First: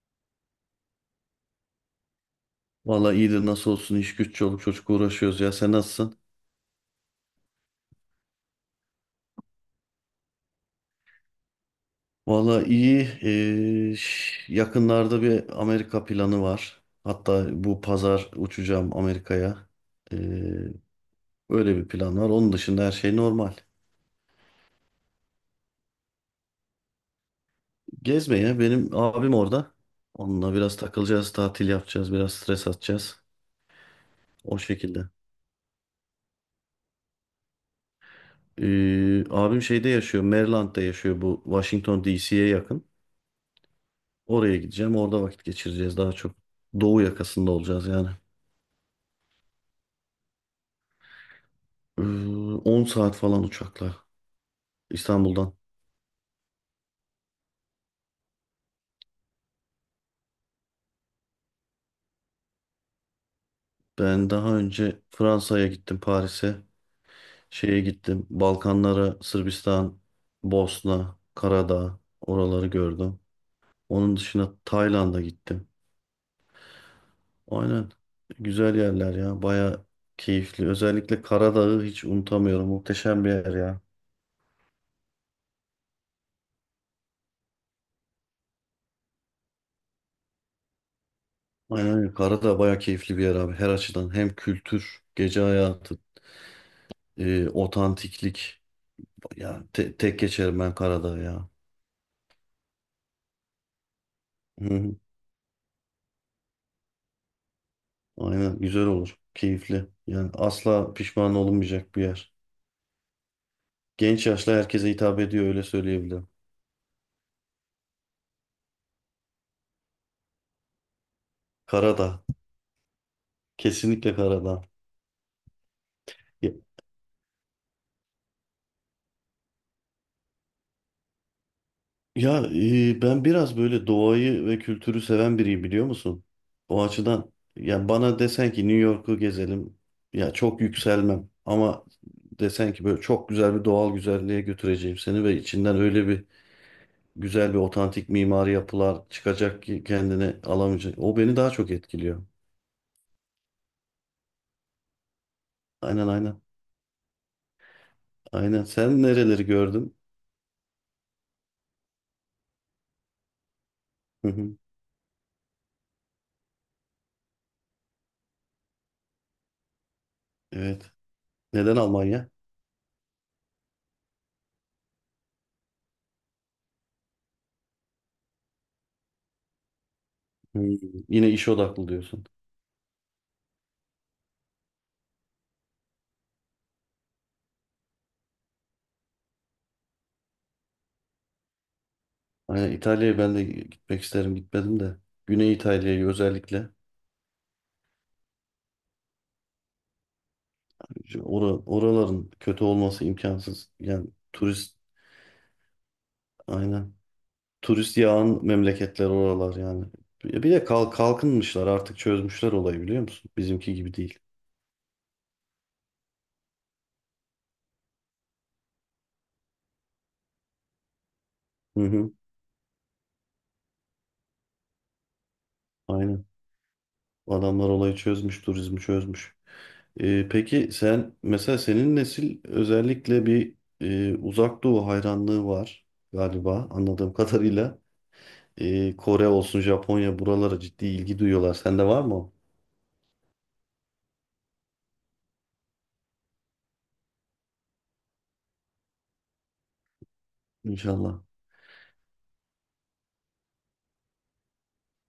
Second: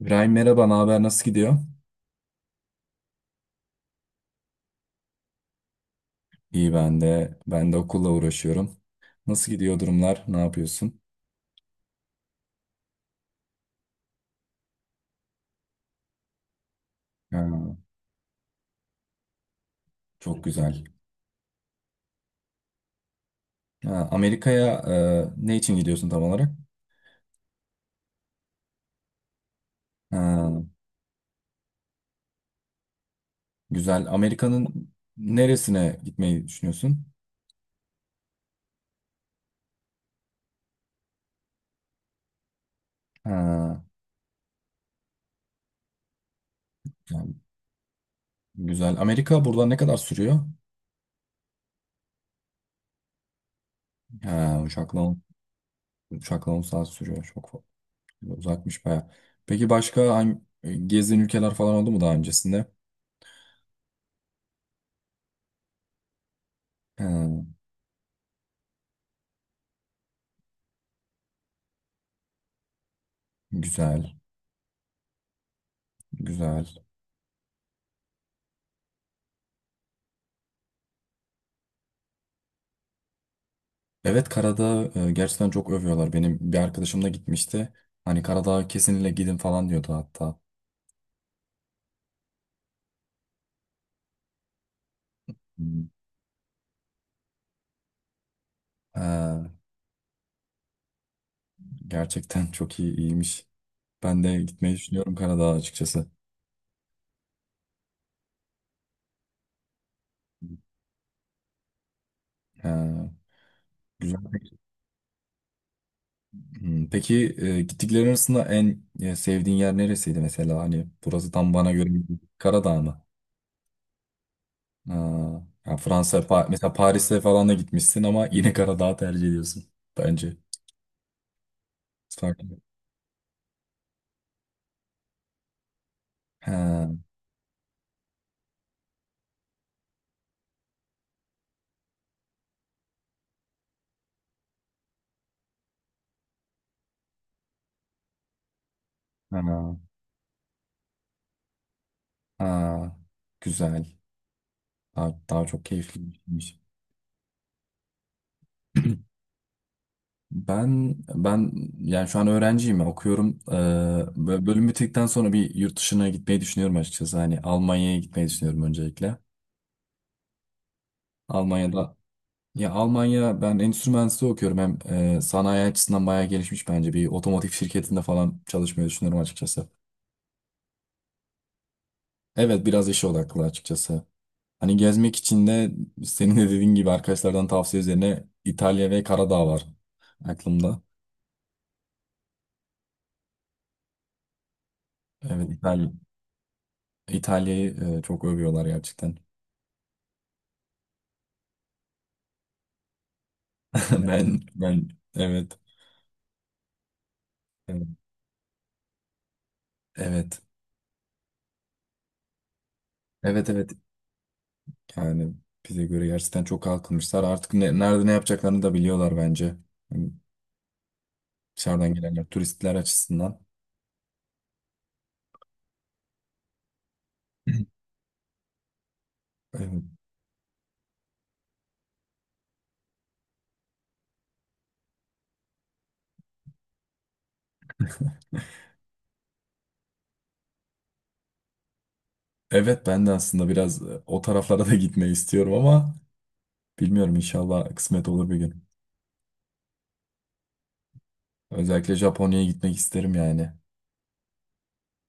İbrahim merhaba, ne haber? Nasıl gidiyor? Valla iyidir nasıl olsun iş güç çoluk çocuk uğraşıyoruz ya sen nasılsın? İyi ben de. Ben de okulla uğraşıyorum. Nasıl gidiyor durumlar? Ne yapıyorsun? Valla iyi. Yakınlarda bir Amerika planı var. Hatta Ha, bu pazar uçacağım Amerika'ya. Ee, çok güzel. öyle bir plan var. Onun dışında her şey normal. Ha, Amerika'ya ne için gidiyorsun tam olarak? Gezmeye benim abim orada. Onunla Ha, biraz takılacağız, tatil yapacağız, biraz stres atacağız. güzel. O Amerika'nın şekilde. neresine gitmeyi düşünüyorsun? Abim şeyde yaşıyor, Maryland'da yaşıyor bu Washington DC'ye yakın. Ha, Oraya gideceğim, orada vakit geçireceğiz daha çok. Doğu güzel. yakasında olacağız yani. Güzel. Amerika buradan ne kadar sürüyor? Ee, 10 saat falan uçakla Ha, uçakla, İstanbul'dan. uçakla 10 saat sürüyor. Uzakmış baya. Peki başka hangi gezdiğin ülkeler falan oldu mu daha öncesinde? Ben daha önce Fransa'ya gittim, Paris'e. Ha, Şeye gittim, Balkanlara, Sırbistan, Bosna, Karadağ, oraları gördüm. güzel. Onun dışında Tayland'a gittim. Güzel. Aynen. Güzel yerler ya, baya keyifli. Özellikle Karadağ'ı hiç unutamıyorum. Muhteşem bir yer ya. Evet Karadağ gerçekten çok övüyorlar. Benim bir arkadaşım da gitmişti. Hani Karadağ'a kesinlikle gidin falan diyordu hatta. Aynen öyle. Karadağ baya keyifli bir yer abi. Her açıdan hem kültür, gece Hmm. hayatı, otantiklik. Ee, Ya tek geçerim ben Karadağ ya. gerçekten çok iyi iyiymiş. Ben de Hı gitmeyi hı. düşünüyorum Karadağ'a açıkçası. Aynen güzel olur. Keyifli. Yani asla pişman olunmayacak bir yer. Ee, güzel. Genç yaşlı herkese hitap ediyor öyle söyleyebilirim. Hmm, peki gittiklerin arasında en sevdiğin yer neresiydi mesela? Hani burası tam bana göre değil. Karadağ. Karadağ mı? Kesinlikle Karadağ. Ee, yani Fransa, Ya, mesela Paris'e falan da gitmişsin ama yine Karadağ'ı tercih ediyorsun bence. ya, Farklı. Ben biraz böyle doğayı ve kültürü seven biriyim biliyor musun? O Ha, açıdan yani bana desen ki New York'u gezelim. Ya çok yükselmem ama desen ki böyle çok güzel bir doğal güzelliğe götüreceğim seni ve içinden öyle bir güzel bir otantik mimari yapılar ha, çıkacak ki kendine alamayacak. O beni daha çok etkiliyor. ha. Güzel. Daha, daha çok keyifli Aynen bir aynen. şeymiş. Aynen. Sen nereleri gördün? Ben yani şu an öğrenciyim okuyorum. Hı hı. Bölüm bittikten sonra bir yurt dışına gitmeyi düşünüyorum açıkçası. Hani Almanya'ya gitmeyi düşünüyorum öncelikle. Evet. Neden Almanya'da Almanya? ya Almanya ben endüstri mühendisliği okuyorum. Hem sanayi açısından bayağı gelişmiş bence. Bir otomotiv şirketinde falan çalışmayı düşünüyorum açıkçası. Hı. Yine iş odaklı diyorsun. Evet biraz işe odaklı açıkçası. Hani gezmek için de senin de dediğin gibi arkadaşlardan tavsiye üzerine İtalya ve Karadağ var aklımda. Aynen İtalya'ya ben de gitmek isterim. Gitmedim de. Evet Güney İtalya. İtalya'yı özellikle. İtalya'yı çok övüyorlar gerçekten. Şu oraların kötü olması imkansız. Yani Ben turist ben evet aynen. evet Turist yağan memleketler oralar yani. evet Bir de kalkınmışlar artık çözmüşler olayı biliyor musun? evet. Bizimki gibi değil. yani bize göre gerçekten çok kalkınmışlar. Artık nerede ne yapacaklarını da biliyorlar bence. Yani Hı dışarıdan hı. gelenler turistler açısından. Aynen. Adamlar olayı çözmüş, turizmi çözmüş. Evet. Peki sen mesela senin nesil özellikle bir uzak doğu hayranlığı var galiba anladığım kadarıyla. Kore olsun, Japonya buralara ciddi ilgi duyuyorlar. Sende var mı? O? Evet, ben de aslında biraz o taraflara da gitmeyi istiyorum ama bilmiyorum inşallah kısmet olur bir gün. İnşallah. Özellikle Japonya'ya gitmek isterim yani.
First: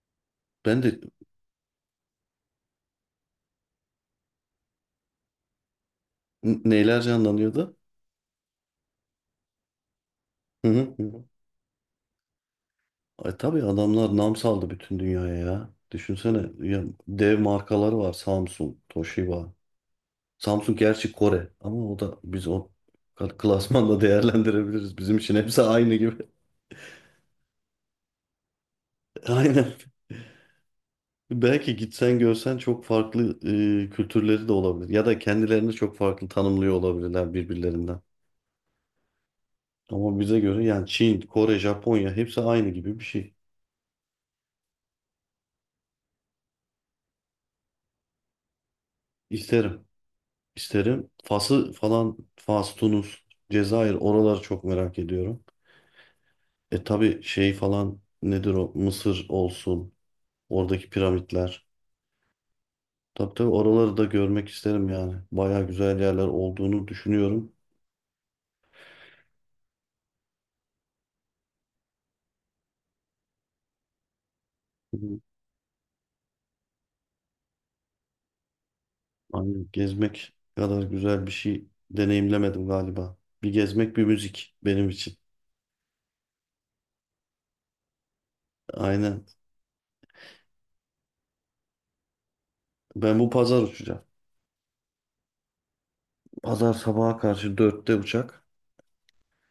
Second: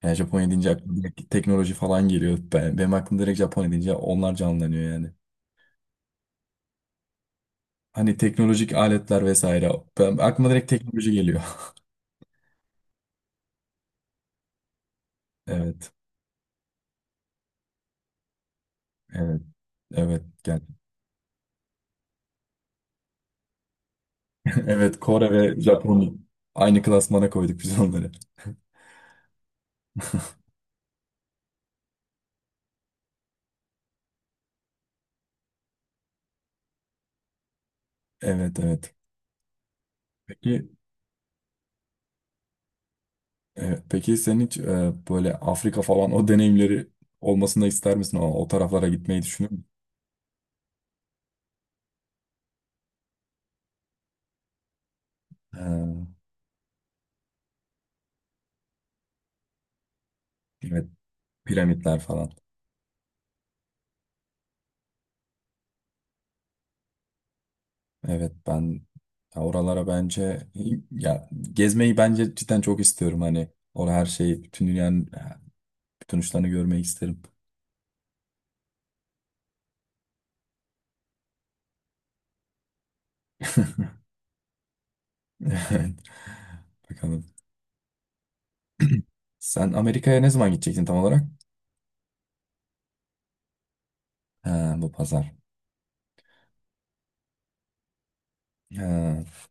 Yani Japonya deyince Ben aklıma de direkt teknoloji falan geliyor. Ben, benim aklım direkt Japonya deyince onlar canlanıyor yani. Neyler canlanıyordu? Hani teknolojik aletler vesaire. Ben, aklıma direkt Hı hı hı. teknoloji Hı. geliyor. Ay, tabii adamlar nam saldı bütün dünyaya ya. Evet. Düşünsene ya, dev markalar var. Samsung, Evet. Toshiba. Evet. Gel. Samsung gerçi Kore ama o da biz o klasmanda değerlendirebiliriz. Evet. Bizim Kore için ve hepsi aynı Japonya gibi. aynı klasmana koyduk biz onları. Aynen. Belki gitsen görsen çok farklı kültürleri de olabilir. Ya da kendilerini çok farklı tanımlıyor olabilirler birbirlerinden. Evet. Evet. Ama bize göre Peki yani Çin, Kore, Japonya hepsi aynı gibi bir şey. Peki sen hiç böyle Afrika falan o deneyimleri olmasını ister misin? O, o taraflara gitmeyi düşünür müsün? İsterim. İsterim. Fas'ı falan, Fas, Tunus, Cezayir oraları çok merak ediyorum. Ee, E tabii şey falan nedir o? Mısır olsun. evet. Oradaki piramitler. Piramitler falan. Tabii tabii oraları da görmek isterim yani. Baya güzel yerler olduğunu düşünüyorum. Evet, ya oralara bence ya gezmeyi bence cidden çok istiyorum hani orada her şeyi bütün Hı. dünyanın Hı. bütün uçlarını görmeyi isterim. Hani gezmek kadar güzel bir şey deneyimlemedim galiba. Bir gezmek bir müzik benim için. Evet. Bakalım. Aynen. Sen Amerika'ya ne zaman gidecektin tam olarak? Ben bu pazar uçacağım. Ha, bu pazar. Pazar sabaha karşı 4'te uçak. Ha,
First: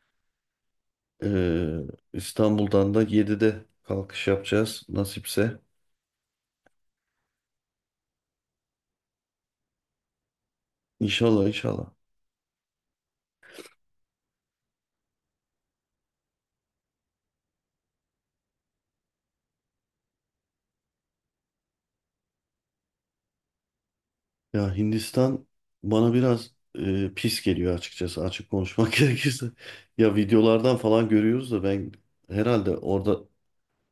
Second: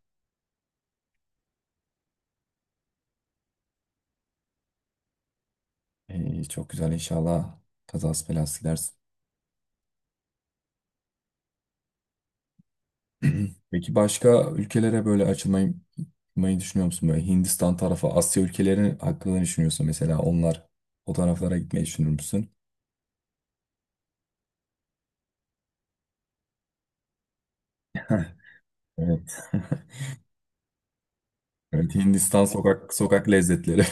Ee, İstanbul'dan da 7'de kalkış yapacağız nasipse. iyi, çok güzel inşallah. Kazası belası gidersin. İnşallah inşallah. Peki başka ülkelere böyle açılmayı düşünüyor musun? Böyle Hindistan tarafı, Asya ülkeleri hakkında ne düşünüyorsun mesela onlar o taraflara gitmeyi düşünür müsün? Ya Hindistan bana biraz pis geliyor açıkçası açık konuşmak gerekirse. Evet. Ya videolardan falan görüyoruz da ben Evet, Hindistan herhalde sokak orada sokak lezzetleri.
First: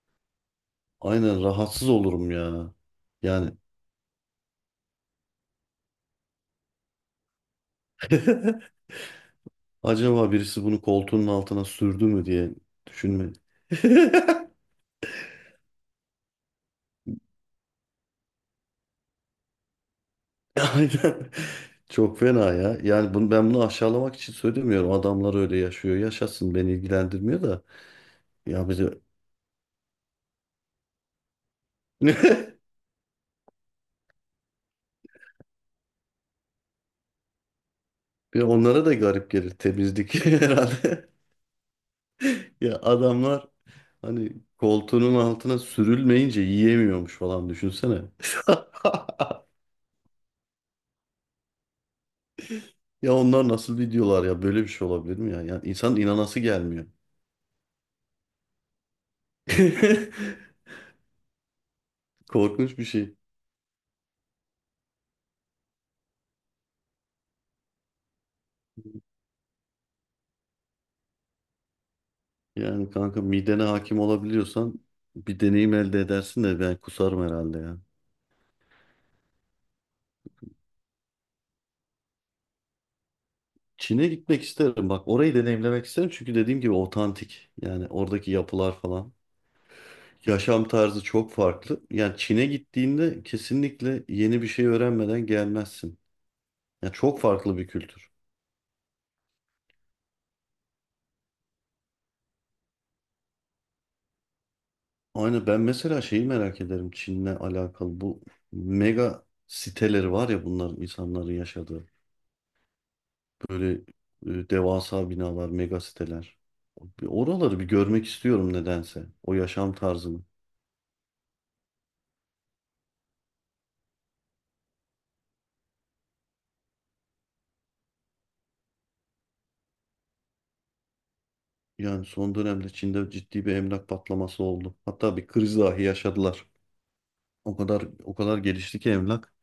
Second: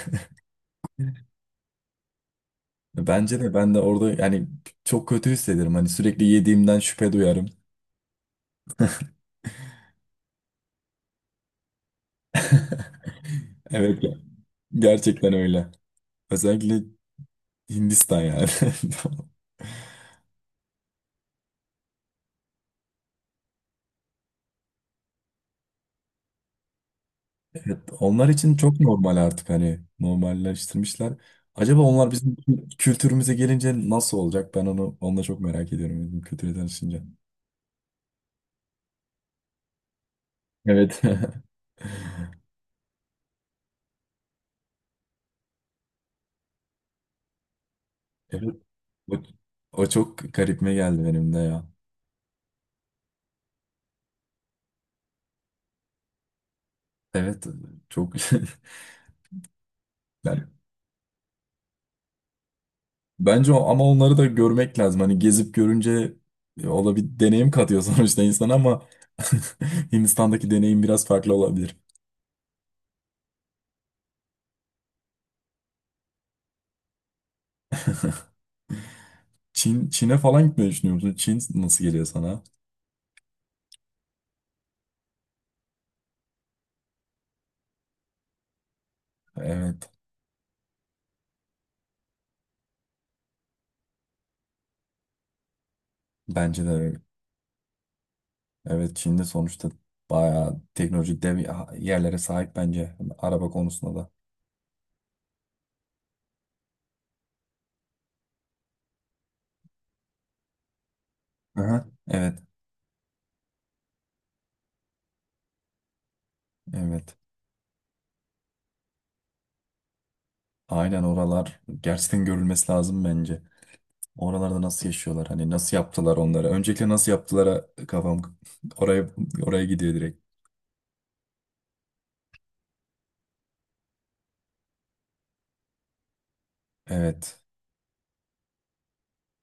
aynen rahatsız olurum ya. Bence Yani de ben de orada yani çok kötü hissederim. Hani sürekli yediğimden şüphe duyarım. acaba birisi bunu koltuğunun altına sürdü mü diye düşünme. Evet ya. Gerçekten öyle. Özellikle Hindistan yani. Aynen. Çok fena ya. Yani ben bunu aşağılamak için söylemiyorum. Adamlar öyle yaşıyor. Yaşasın beni ilgilendirmiyor da. Evet, onlar için Ya çok bize normal artık hani normalleştirmişler. Acaba onlar bizim kültürümüze gelince nasıl olacak? Ben onu da çok merak ediyorum bizim kültüre tanışınca. bir onlara da garip gelir temizlik Evet. herhalde. Ya adamlar hani koltuğunun altına sürülmeyince yiyemiyormuş falan düşünsene. Evet. O, o çok garipme geldi benim de ya. Ya onlar nasıl videolar ya böyle bir şey olabilir mi ya? Yani insan inanası gelmiyor. Evet. Çok yani Korkunç bir şey. bence o, ama onları da görmek lazım. Hani gezip görünce o da bir deneyim katıyor sonuçta insana ama Hindistan'daki deneyim biraz farklı olabilir. Yani kanka midene hakim olabiliyorsan bir deneyim elde edersin de ben kusarım herhalde ya. Çin'e falan gitmeyi düşünüyor musun? Çin nasıl geliyor sana? Çin'e gitmek isterim. Bak orayı deneyimlemek isterim çünkü dediğim gibi otantik. Yani oradaki yapılar falan. Evet, Yaşam tarzı çok farklı. Yani Çin'e gittiğinde kesinlikle yeni bir şey öğrenmeden gelmezsin. bence de Ya öyle. çok farklı bir kültür. Evet, Çin'de sonuçta bayağı teknoloji dev yerlere sahip bence araba konusunda da. Aynı ben mesela şeyi merak ederim Çin'le alakalı bu mega siteleri var ya bunların insanların Aha. yaşadığı. Evet, Böyle devasa binalar, mega siteler. Bir evet. Oraları bir görmek istiyorum nedense. O yaşam tarzını. Aynen oralar gerçekten görülmesi lazım bence. Oralarda nasıl yaşıyorlar? Hani nasıl yaptılar onlara? Öncelikle nasıl yaptılara kafam oraya oraya gidiyor direkt. Yani son dönemde Çin'de ciddi bir emlak patlaması oldu. Hatta bir kriz dahi yaşadılar. Evet. O kadar gelişti ki emlak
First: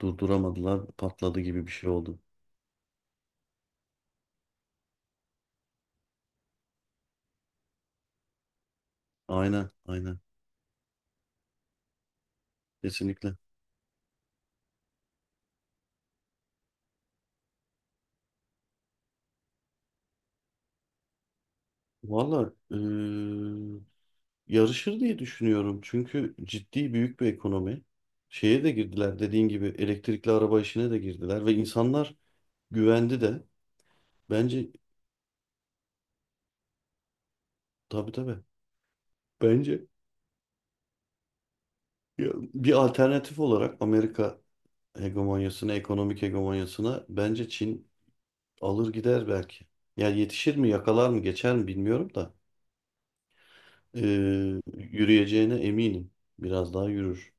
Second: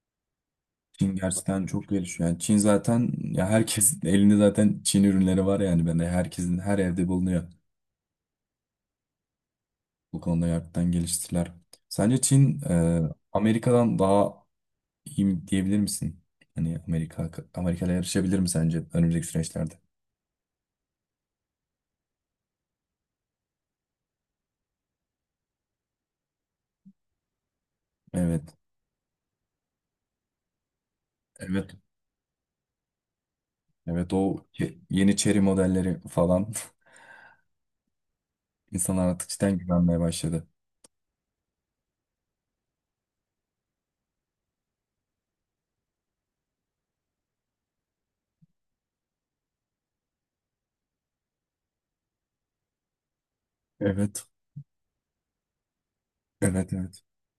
durduramadılar, Çin patladı gerçekten gibi bir çok şey oldu. gelişiyor. Yani Çin zaten ya herkesin elinde zaten Çin ürünleri var yani ben de herkesin her evde bulunuyor. Aynen, Bu aynen. konuda gerçekten geliştiler. Sence Çin Kesinlikle. Amerika'dan daha iyi mi diyebilir misin? Hani Amerika Amerika'yla yarışabilir mi sence önümüzdeki süreçlerde? Valla yarışır diye düşünüyorum. Çünkü ciddi büyük bir ekonomi. Evet. Şeye de girdiler dediğin gibi elektrikli araba işine de girdiler ve Evet. insanlar güvendi de. Evet o Bence yeni Chery modelleri falan tabii tabii. insanlar artık cidden Bence güvenmeye başladı. ya, bir alternatif olarak Amerika hegemonyasına, ekonomik hegemonyasına bence Çin alır gider belki. Yani yetişir mi, yakalar mı, geçer mi bilmiyorum da ee, Evet, yürüyeceğine eminim. evet, Biraz daha evet. yürür.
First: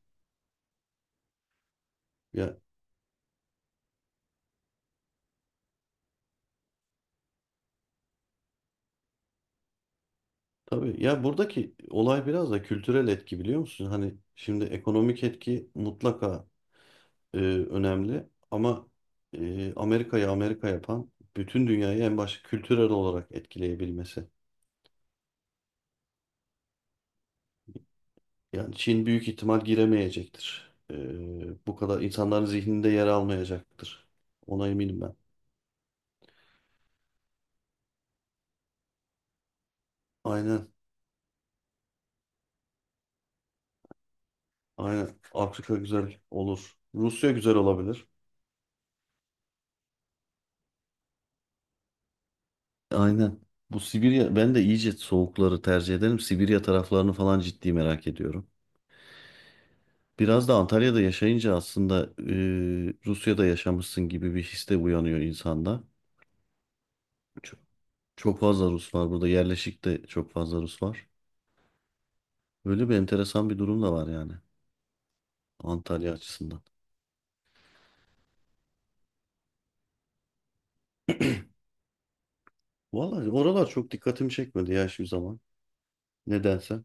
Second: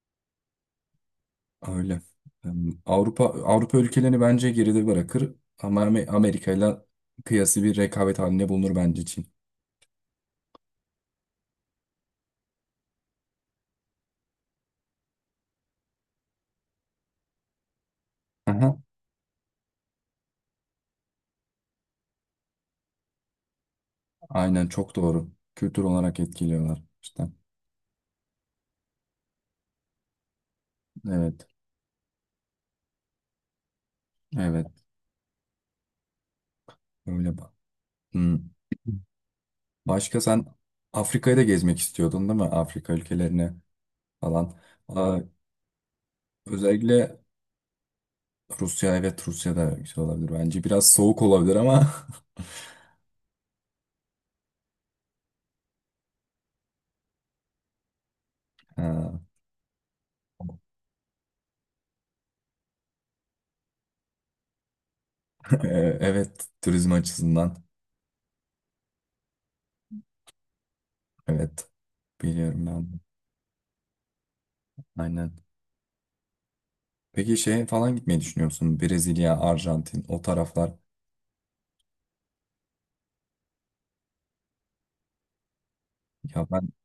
Öyle. Avrupa Avrupa ülkelerini bence geride bırakır ama Amerika ile kıyası bir rekabet halinde bulunur bence Çin. Tabii ya buradaki olay biraz da kültürel etki biliyor musun? Hani şimdi ekonomik etki mutlaka önemli Aha, ama Amerika'yı Amerika yapan bütün dünyayı en başta kültürel olarak etkileyebilmesi. aynen çok doğru. Kültür olarak etkiliyorlar işte. Yani Çin büyük ihtimal giremeyecektir. E, Evet, bu kadar insanların zihninde yer almayacaktır. Ona evet. eminim ben. Öyle bak. Hmm. Başka sen Aynen, Afrika'yı da gezmek istiyordun değil mi? Afrika ülkelerine falan. aynen. Aa, Afrika güzel olur. özellikle Rusya güzel olabilir. Rusya evet Rusya da güzel olabilir bence. Biraz soğuk olabilir ama Aynen. Bu Sibirya, ben de iyice soğukları tercih ederim. Sibirya taraflarını falan ciddi merak ediyorum. Ha, Biraz da Antalya'da yaşayınca aslında Rusya'da yaşamışsın gibi bir his de uyanıyor insanda. evet turizm açısından. Çok, çok fazla Rus var burada. Yerleşik de çok fazla Rus var. Evet. Biliyorum Öyle ben. bir De. enteresan bir durum da var yani Aynen. Antalya açısından. Peki şeye falan gitmeyi düşünüyor musun? Brezilya, Arjantin, o taraflar. Vallahi oralar çok dikkatimi çekmedi ya şu zaman. Ya ben Nedense.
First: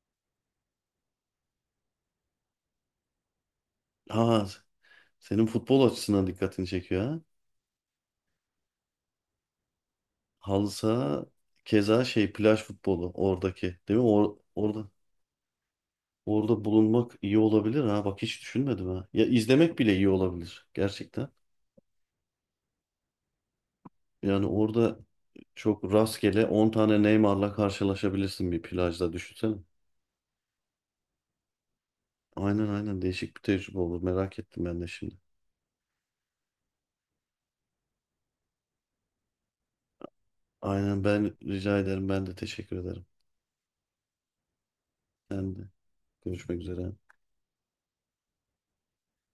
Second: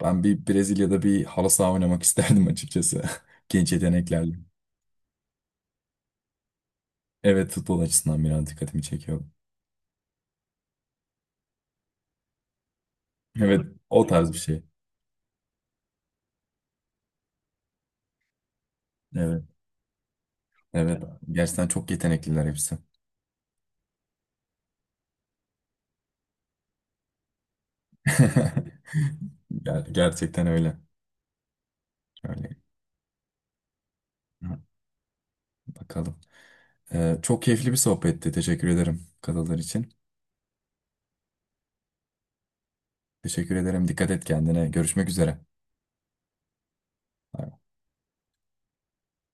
ben bir Brezilya'da bir halı saha oynamak isterdim açıkçası. Genç yeteneklerle. Ha, senin futbol açısından dikkatini çekiyor ha. Evet, futbol açısından biraz dikkatimi çekiyor. Halı saha keza şey plaj futbolu Evet, oradaki değil mi? o tarz bir Or- şey. orada orada bulunmak iyi olabilir ha. Bak hiç düşünmedim ha. Ya Evet, izlemek bile iyi olabilir evet. gerçekten. Gerçekten çok yetenekliler hepsi. Yani orada çok rastgele 10 tane Neymar'la karşılaşabilirsin bir plajda düşünsene. Gerçekten öyle. Öyle. Aynen aynen değişik bir tecrübe olur. Merak Ha, ettim ben de şimdi. bakalım. Çok keyifli bir sohbetti. Teşekkür ederim katıldığın için. Aynen ben rica ederim. Ben de teşekkür ederim. Teşekkür ederim. Dikkat et kendine. Görüşmek üzere. Ben de. Görüşmek üzere.